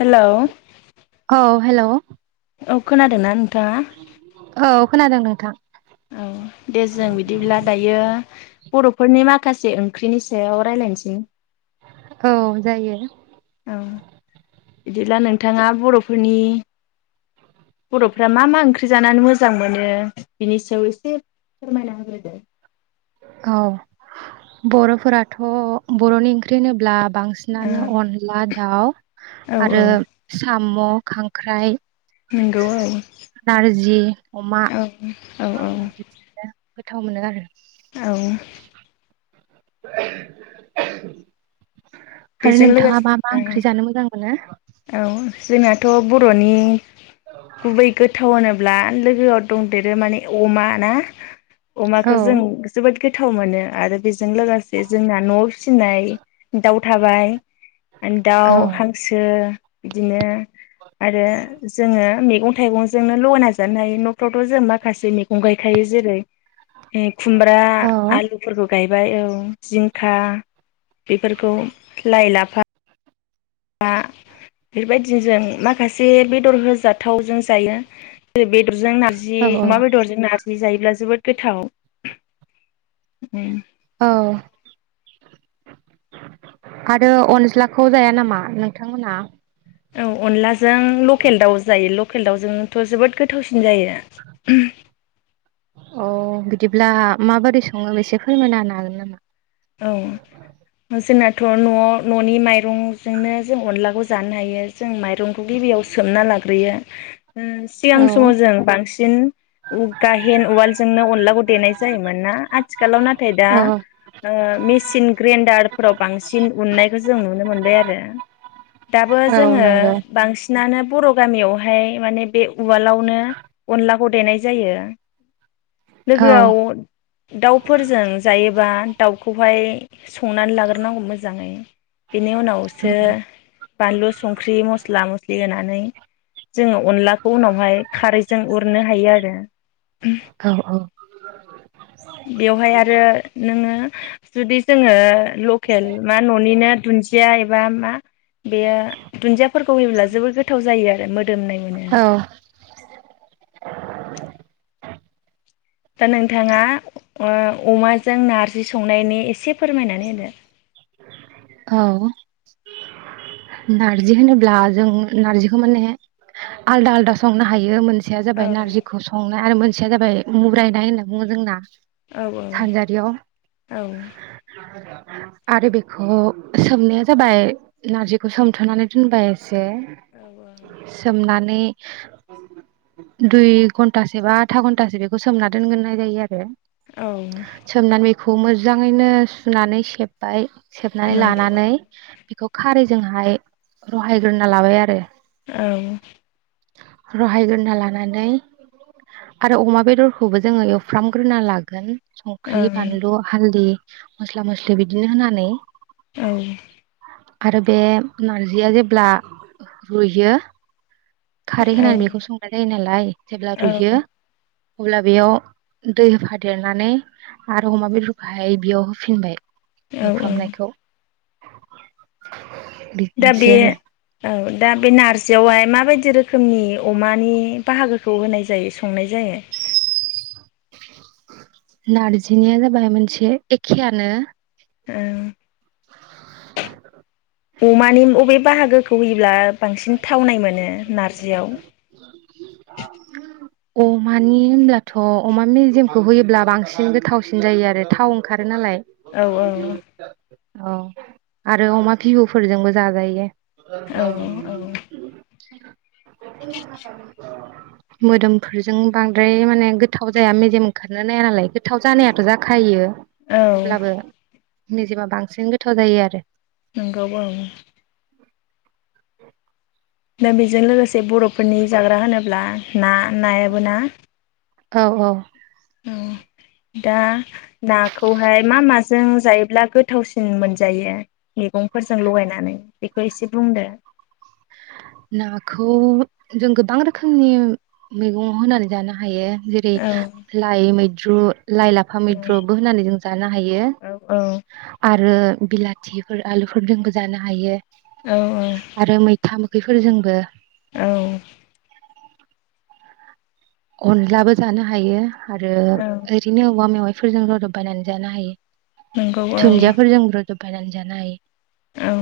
Hello [inaudible] औ। Hello. औ खोनादों ना नोंथाङा। औ खोनादों नोंथां। औ दे जों बिदिब्ला दायो बरफोरनि माखासे ओंख्रिनि सायाव रायलायनोसै। औ जायो। औ बिदिब्ला नोंथाङा बरफोरनि बरफ्रा मा मा ओंख्रि जानानै मोजां मोनो बिनि सायाव एसे फोरमायना होग्रोदो। औ बरफोराथ बरनि ओंख्रि होनोब्ला। औ बांसिनानो अनला दाउ औ औ आरो सा म' खांख्राइ। नोंगौ औ। नारजि अमा औ औ औ। गोथाव मोनो आरो। औ [unintelligible] आरो बेजों नोंथाङा मा मा लोगोसे ओंख्रि जानो मोजां मोनो। थ' बर'नि गुबै गोथावानो। अब्ला लोगोआव दंदेरो माने अमा ना। अमाखौ औ जों जोबोद गोथाव मोनो आरो बेजों लोगोसे जोंना न'आव फिसिनाय दाउ थाबाय। दाउ औ हांसो। बिदिनो आरो जोङो मैगं थाइगंजोंनो लगायना नाजानो हायो न'फ्रावथ' जों माखासे मैगं गायखायो जेरै ए खुमब्रा औ आलुफोरखौ गाय। बाय औ जिंखा बेफोरखौ। लाइ लाफा। फा बेफोरबायदिनो जों माखासे बेदर होजाथावजों जायो। जेरै बेदरजों नारजि औ अमा बेदरजों नारजि। जि जायोब्ला जोबोद गोथाव औ आरो अनज्लाखौ जाया नामा नोंथांमोनहा? औ अनलाजों लकेल दाउ जायो लकेल दाउजोंथ' जोबोद गोथावसिन। जायो अ बिदिब्ला माबोरै सङो बेसे फोरमायना होनो हागोन नामा? औ जोंना थ' न'आव न'नि माइरंजोंनो जों अनलाखौ जानो हायो जों माइरंखौ गिबियाव सोमना लाग्रोयो। सिगां समाव औ जों बांसिन गाहेन उवालजोंनो अनलाखौ देनाय जायोमोन ना आथिखालाव नाथाय दा ओ मिसिन ग्रेनदारफोराव बांसिन उननायखौ जों नुनो मोनबाय आरो दाबो औ जोङो नंगौ बांसिन। दानो बर' गामियावहाय माने बे उवालावनो अनला देनाय जायो। औ लोगोआव दाउफोरजों जायोबा। दाउखौहाय। संनानै लाग्रोनांगौ मोजाङै बेनि उनावसो औ बानलु संख्रि मस्ला मस्लि होनानै। नै जोङो अनलाखौ उनावहाय खारैजों उरनो हायो आरो औ औ बेवहाय आरो नोङो। जुदि जोङो लखेल मा न'निनो दुया बा मा बेयो दुन्दियाफोरखौ होयोब्ला जोबोर गोथाव जायो आरो। [inaudible] मोदोमनाय मोनो। औ दा नोंथाङा अमाजों नारजि संनायनि एसे फोरमायनानै होदो औ नारजि होनोब्ला जों नारजिखौ माने आलदा आलदा संनो हायो। मोनसेया जाबाय होदो नारजिखौ सनाय आरो मोन मोनसेयाव जाबाय मुरायनाय होनना बुङो जोंना। औ औ सानजारियाव औ। आरो बेखौ सोमनाया जाबाय नारजिखौ सोमथ'नानै दोनबाय। औ सोमनानै दुइ घन्टासो बा आथा घन्टासो बेखौ सोमना दोनगोरनाय जायो आरो। सोमनानै खौ मोजाङैनो सुनानै सेब्बाय सेबनानै नंगौ लानानै औ बेखौ खारैजोंहाय रहायग्रोना लाबाय आरो औ रहायग्रोना लानानै आरो अमा बेदरखौबो जोङो एवफ्रामग्रोना लागोन औ संख्रि बानलु हालदि मस्ला मस्लि बिदिनो होनानै औ आरो बे नारजिया जेब्ला रुयो खारै होनानै बेखौ औ संनाय जायो नालाय जेब्ला रुयो औ अब्ला बेयाव दै होफादेरनानै आरो अमा बेदरखौहाय बेयाव होफिनबाय औ एवफ्रामनायखौ दा बे बिदिनोसै आरो औ दा बे नारजियावहाय मा माबायदि रोखोमनि अमानि बाहागोखौ होनाय जायो संनाय जायो नारजिनिया जाबाय मोनसे एखेआनो औ [inaudible] अमानि अबे बाहागोखौ होयोब्ला बांसिन थावनाय मोनो नारजियाव ओ मानि होनब्लाथ अमा मेजेमखौ होयोब्ला बांसिन गोथावसिन जायो आरो थाव ओंखा रो नालाय औ औ आरो अमा भिबुफोरजोंबो जाजायो औ औ मोदोमफोरजों बांद्राय माने गोथाव जाया मेजेम ओंखारनो नाया नालाय गोथाव जानायाथ जाखायो औ अब्लाबो मेजेमा बांसिन गोथाव जायो आरो नोंगौ ओं दा बेजों लोगोसे बरफोरनि जाग्रा होनोब्ला ना नायाबो ना औ औ औ दा नाखौहाय मा माजों जायोब्ला गोथावसिन मोनजायो मैगंफोरजों लगायनानै बेखौ एसे बुंदो नाखौ जों गोबां रोखोमनि मैगं होनानै जानो हायो जेरै औ लाय मै द्रु लाइ लाफा मैद्रुबो होननानै जों जानो हायो औ आ रो बिलाथिफोर आलुफोरजोंबो जानो हायो औ आरो मैथा बेफोरजोंबो औ अनलाबो जानो हायो आरो औ ओरैनो औवा मेवाइ फोरजों रदब बायनानै जानो हायो नंगौ औ धुन्दियाफोरजों रोदोब बायनानै जानो हायो औ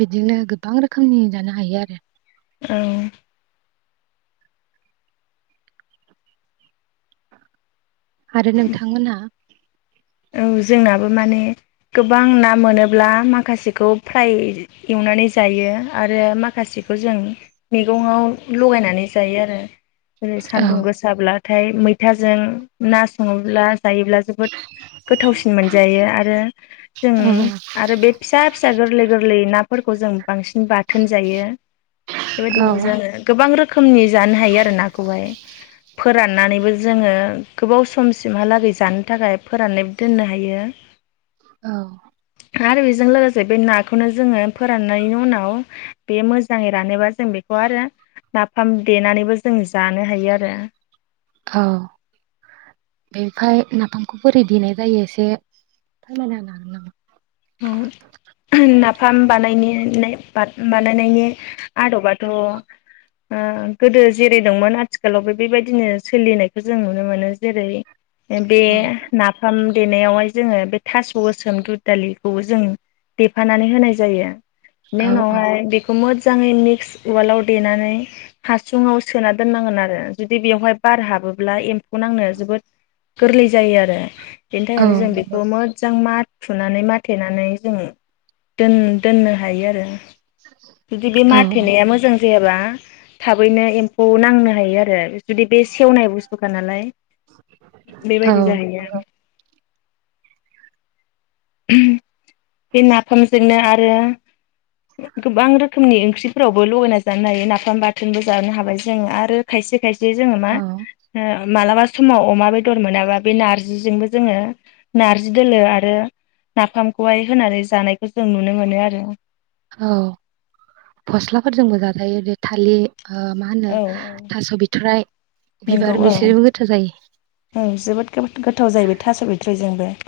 बिदिनो गोबां रोखोमनि जानो हायो आरो औ आरो नोंथांमोना औ जोंनाबो माने गोबां ना मोनोब्ला माखासेखौ फ्राय एवनानै जायो आरो माखासेखौ जों मैग'ङाव लगायनानै जायो आरो ओरै औ सान्दुं गोसाब्ला थाय मैथाजों ना सङोब्ला जायोब्ला जो गोथावसिन मोनजायो आरो जों औ आरो बे फिसा फिसा गोरलै गोरलै नाफोरखौ जों बांसिन बाथोन जायो। बेबायदिनो औ जोङो गोबां रोखोमनि जानो हायो आरो नाखौहाय फोराननानैबो जोङो गोबाव समसिमहालागै जानो थाखाय फोराननायबो दोननो हायो औ आरो बेजों लोगोसे बे नाखौनो जोङो फोराननायनि उनाव बे मोजाङै रानोबा जों बेखौ आरो नाफाम देनानैबो जों जानो हायो आरो औ बेनिफाय नाफामखौ बोरै देनाय जायो एसे फोरमायना होनो हागोन नामा? औ नाफाम बानायनो बानायनायनि आदबाथ ओ गोदो जेरै दंमोन आथिखालावबो बेबायदिनो सोलिनायखौ जों नुनो मोनो जेरै बे औ नाफाम देनायावहाय जोङो बे थास' गोसोम दुदालि खौ जों देफानानै होनाय जायो। बेनि औ औ उनावहाय बेखौ मो जाङै मिक्स उवालाव देनानै हासुङाव सोना दोननांगोन आरो जुदि बेवहाय बार हाबोब्ला एम्फौ नांनो जोबोद गोरलै जायो आरो बेनि औ थाखायनो जों बेखौ मोजां मा थुनानै मा थेनानै जों दोन-दोननो हायो आरो जुदि बे माथेनाया मोजां जायाबा थाबैनो एम्फौ नांनो हायो आरो जुदि बे सेवनाय बुस्थुखा नालाय औ बेबायदि जाहैयो आरो बे नाफामजोंनो आरो गोबां रो खोमनि ओंख्रिफोरावबो लगायना जानो हायो नाफाम बाथोनबो जानो हाबाय जों आरो खायसे खाय से जोङो मा औ ओ मालाबा समाव अमा बेदर मोनाबा बे नारजिजोंबो जोङो नारजि दोलो आरो नाफामखौहाय होनानै जानायखौ जों नुनो मोनो आरो औ फस्लाफोरजोंबो जाजायो बे थालि ओ मा होनो औ थास' बिथ'राय बिबार बिसोरजोंबो गोथाव जायो। ओ जोबोद गो-गोथाव जाहैबाय थास' बिथ'रिजोंबो। [inaudible]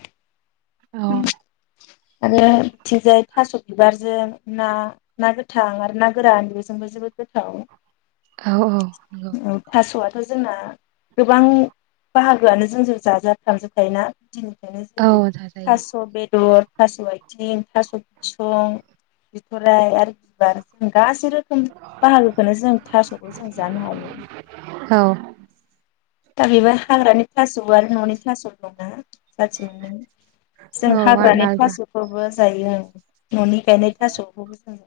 औ। आरो बिथिंजाय थास' बिबारजों ना ना गोथां आरो ना गोरान बेजोंबो जोबोद गोथाव। औ औ नोंगौ। थ' जोंना गोबां बाहागोआनो जोंजों जाजा फ्राम जोबखायोना। गुदि निफ्रायनो जेरै औ जाजायो थास' बेदर थास' आइथिं थास' बिसं बिथ'राय आरो बिबार जों गासै रोखोम बाहागोखौनो जों थास'खौ जों जानो हायो। औ दा बेबो हाग्रानि थास' आरो न'नि थास' दंना जाथि मोननै जों औ आलदा हाग्रानि आलदा थास'खौबो जायो न'नि गायनाय थास'खौबो जों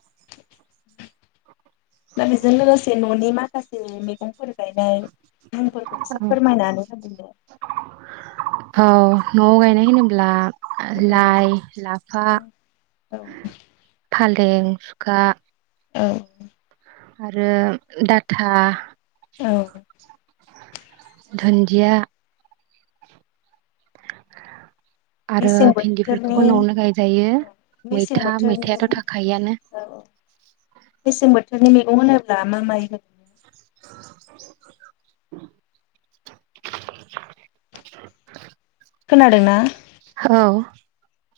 [inaudible] [inaudible] दा बेजों लोगोसे न'नि माखासे मै गंफोर गायनाय मुंफोरखौ औ एसे फोरमायनानै होदो दे। औ न'आव गायनाय होनोब्ला लाइ लाफा औ फालें दें सुखा औ आरो डाटा औ धोन्दिया आरो मेसें बोथोरनि भिन्दिफोरखौबो न'आवनो गायजायो मेसें मैथा बोथोरनि मैथायाथ' थाखायोआनो औ मेसें बोथोरनि मैगं होनोब्ला मा माइ [unintelligible] खोनादोंना? औ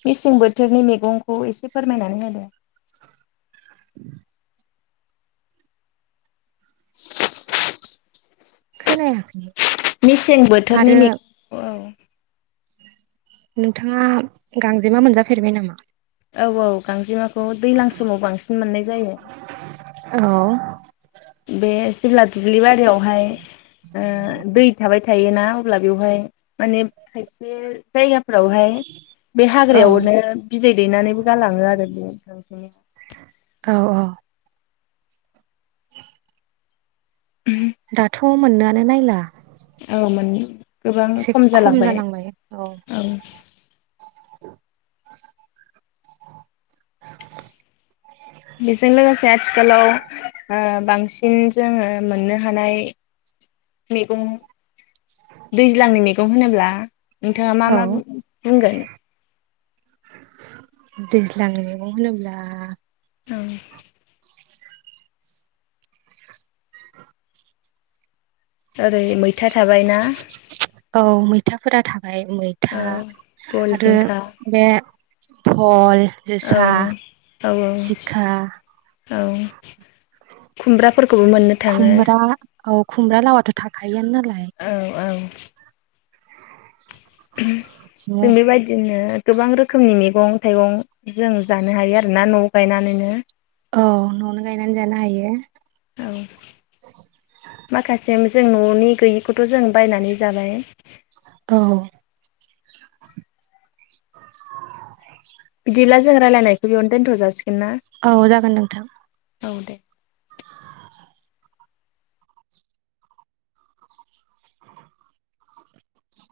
मेसें बोथोरनि मैगंखौ एसे फोरमायनानै होदो। [unintelligible] [unintelligible] खोनायाखै मेसें बोथोरनि आरो मैगं औ नोंथाङा गांजेमा मोनजाफेरबाय नामा? औ औ। गांजेमाखौ दैज्लां समाव बांसिन मोननाय जायो। औ बे जेब्ला दुब्लि बारियाव बेहाय ओ दै थाबाय थायोना अब्ला बेवहाय माने खायसे जायगा फोरावहाय बे औ हाग्रायाव नो बिदै दैनानैबो गालाङो आरो बे औ औ दाथ' थ मोननोआनो नायला औ गोबां खम जालांबाय औ [unintelligible] बेजों लोगोसे आथिखालाव ओ बांसिन जोङो मोननो हानाय मैगं दैज्लांनि मैगं होनोब्ला नोंथाङा मा औ मा बुंगोन दैज्लांनि मैगं होनोब्ला औ ओरै मैथा थाबायना थाफोरा था ओमफाय औ मैथा बल आरो जिंखा बे भल औ जोसा औ जिंखा औ खुमब्राफोरखौबो मोननो थाङो खुमब्रा औ खुमब्रा लावाथ' थाखायो नालाय। औ औ बिदिनो जों बेबायदिनो गोबां रोखोमनि मैगं थाइगं जों जानो हायो आरोना न' गायनानैनो औ न'आवनो गायनानै जानो हायो। औ माखासे जों न'नि गैयिखौथ' जों बायनानै जाबाय औ बिदिब्ला जों रायलायनायखौ बेयावनो दोनथ' जा सिगोन ना। औ जागोन नोंथां। औ दे [unintelligible]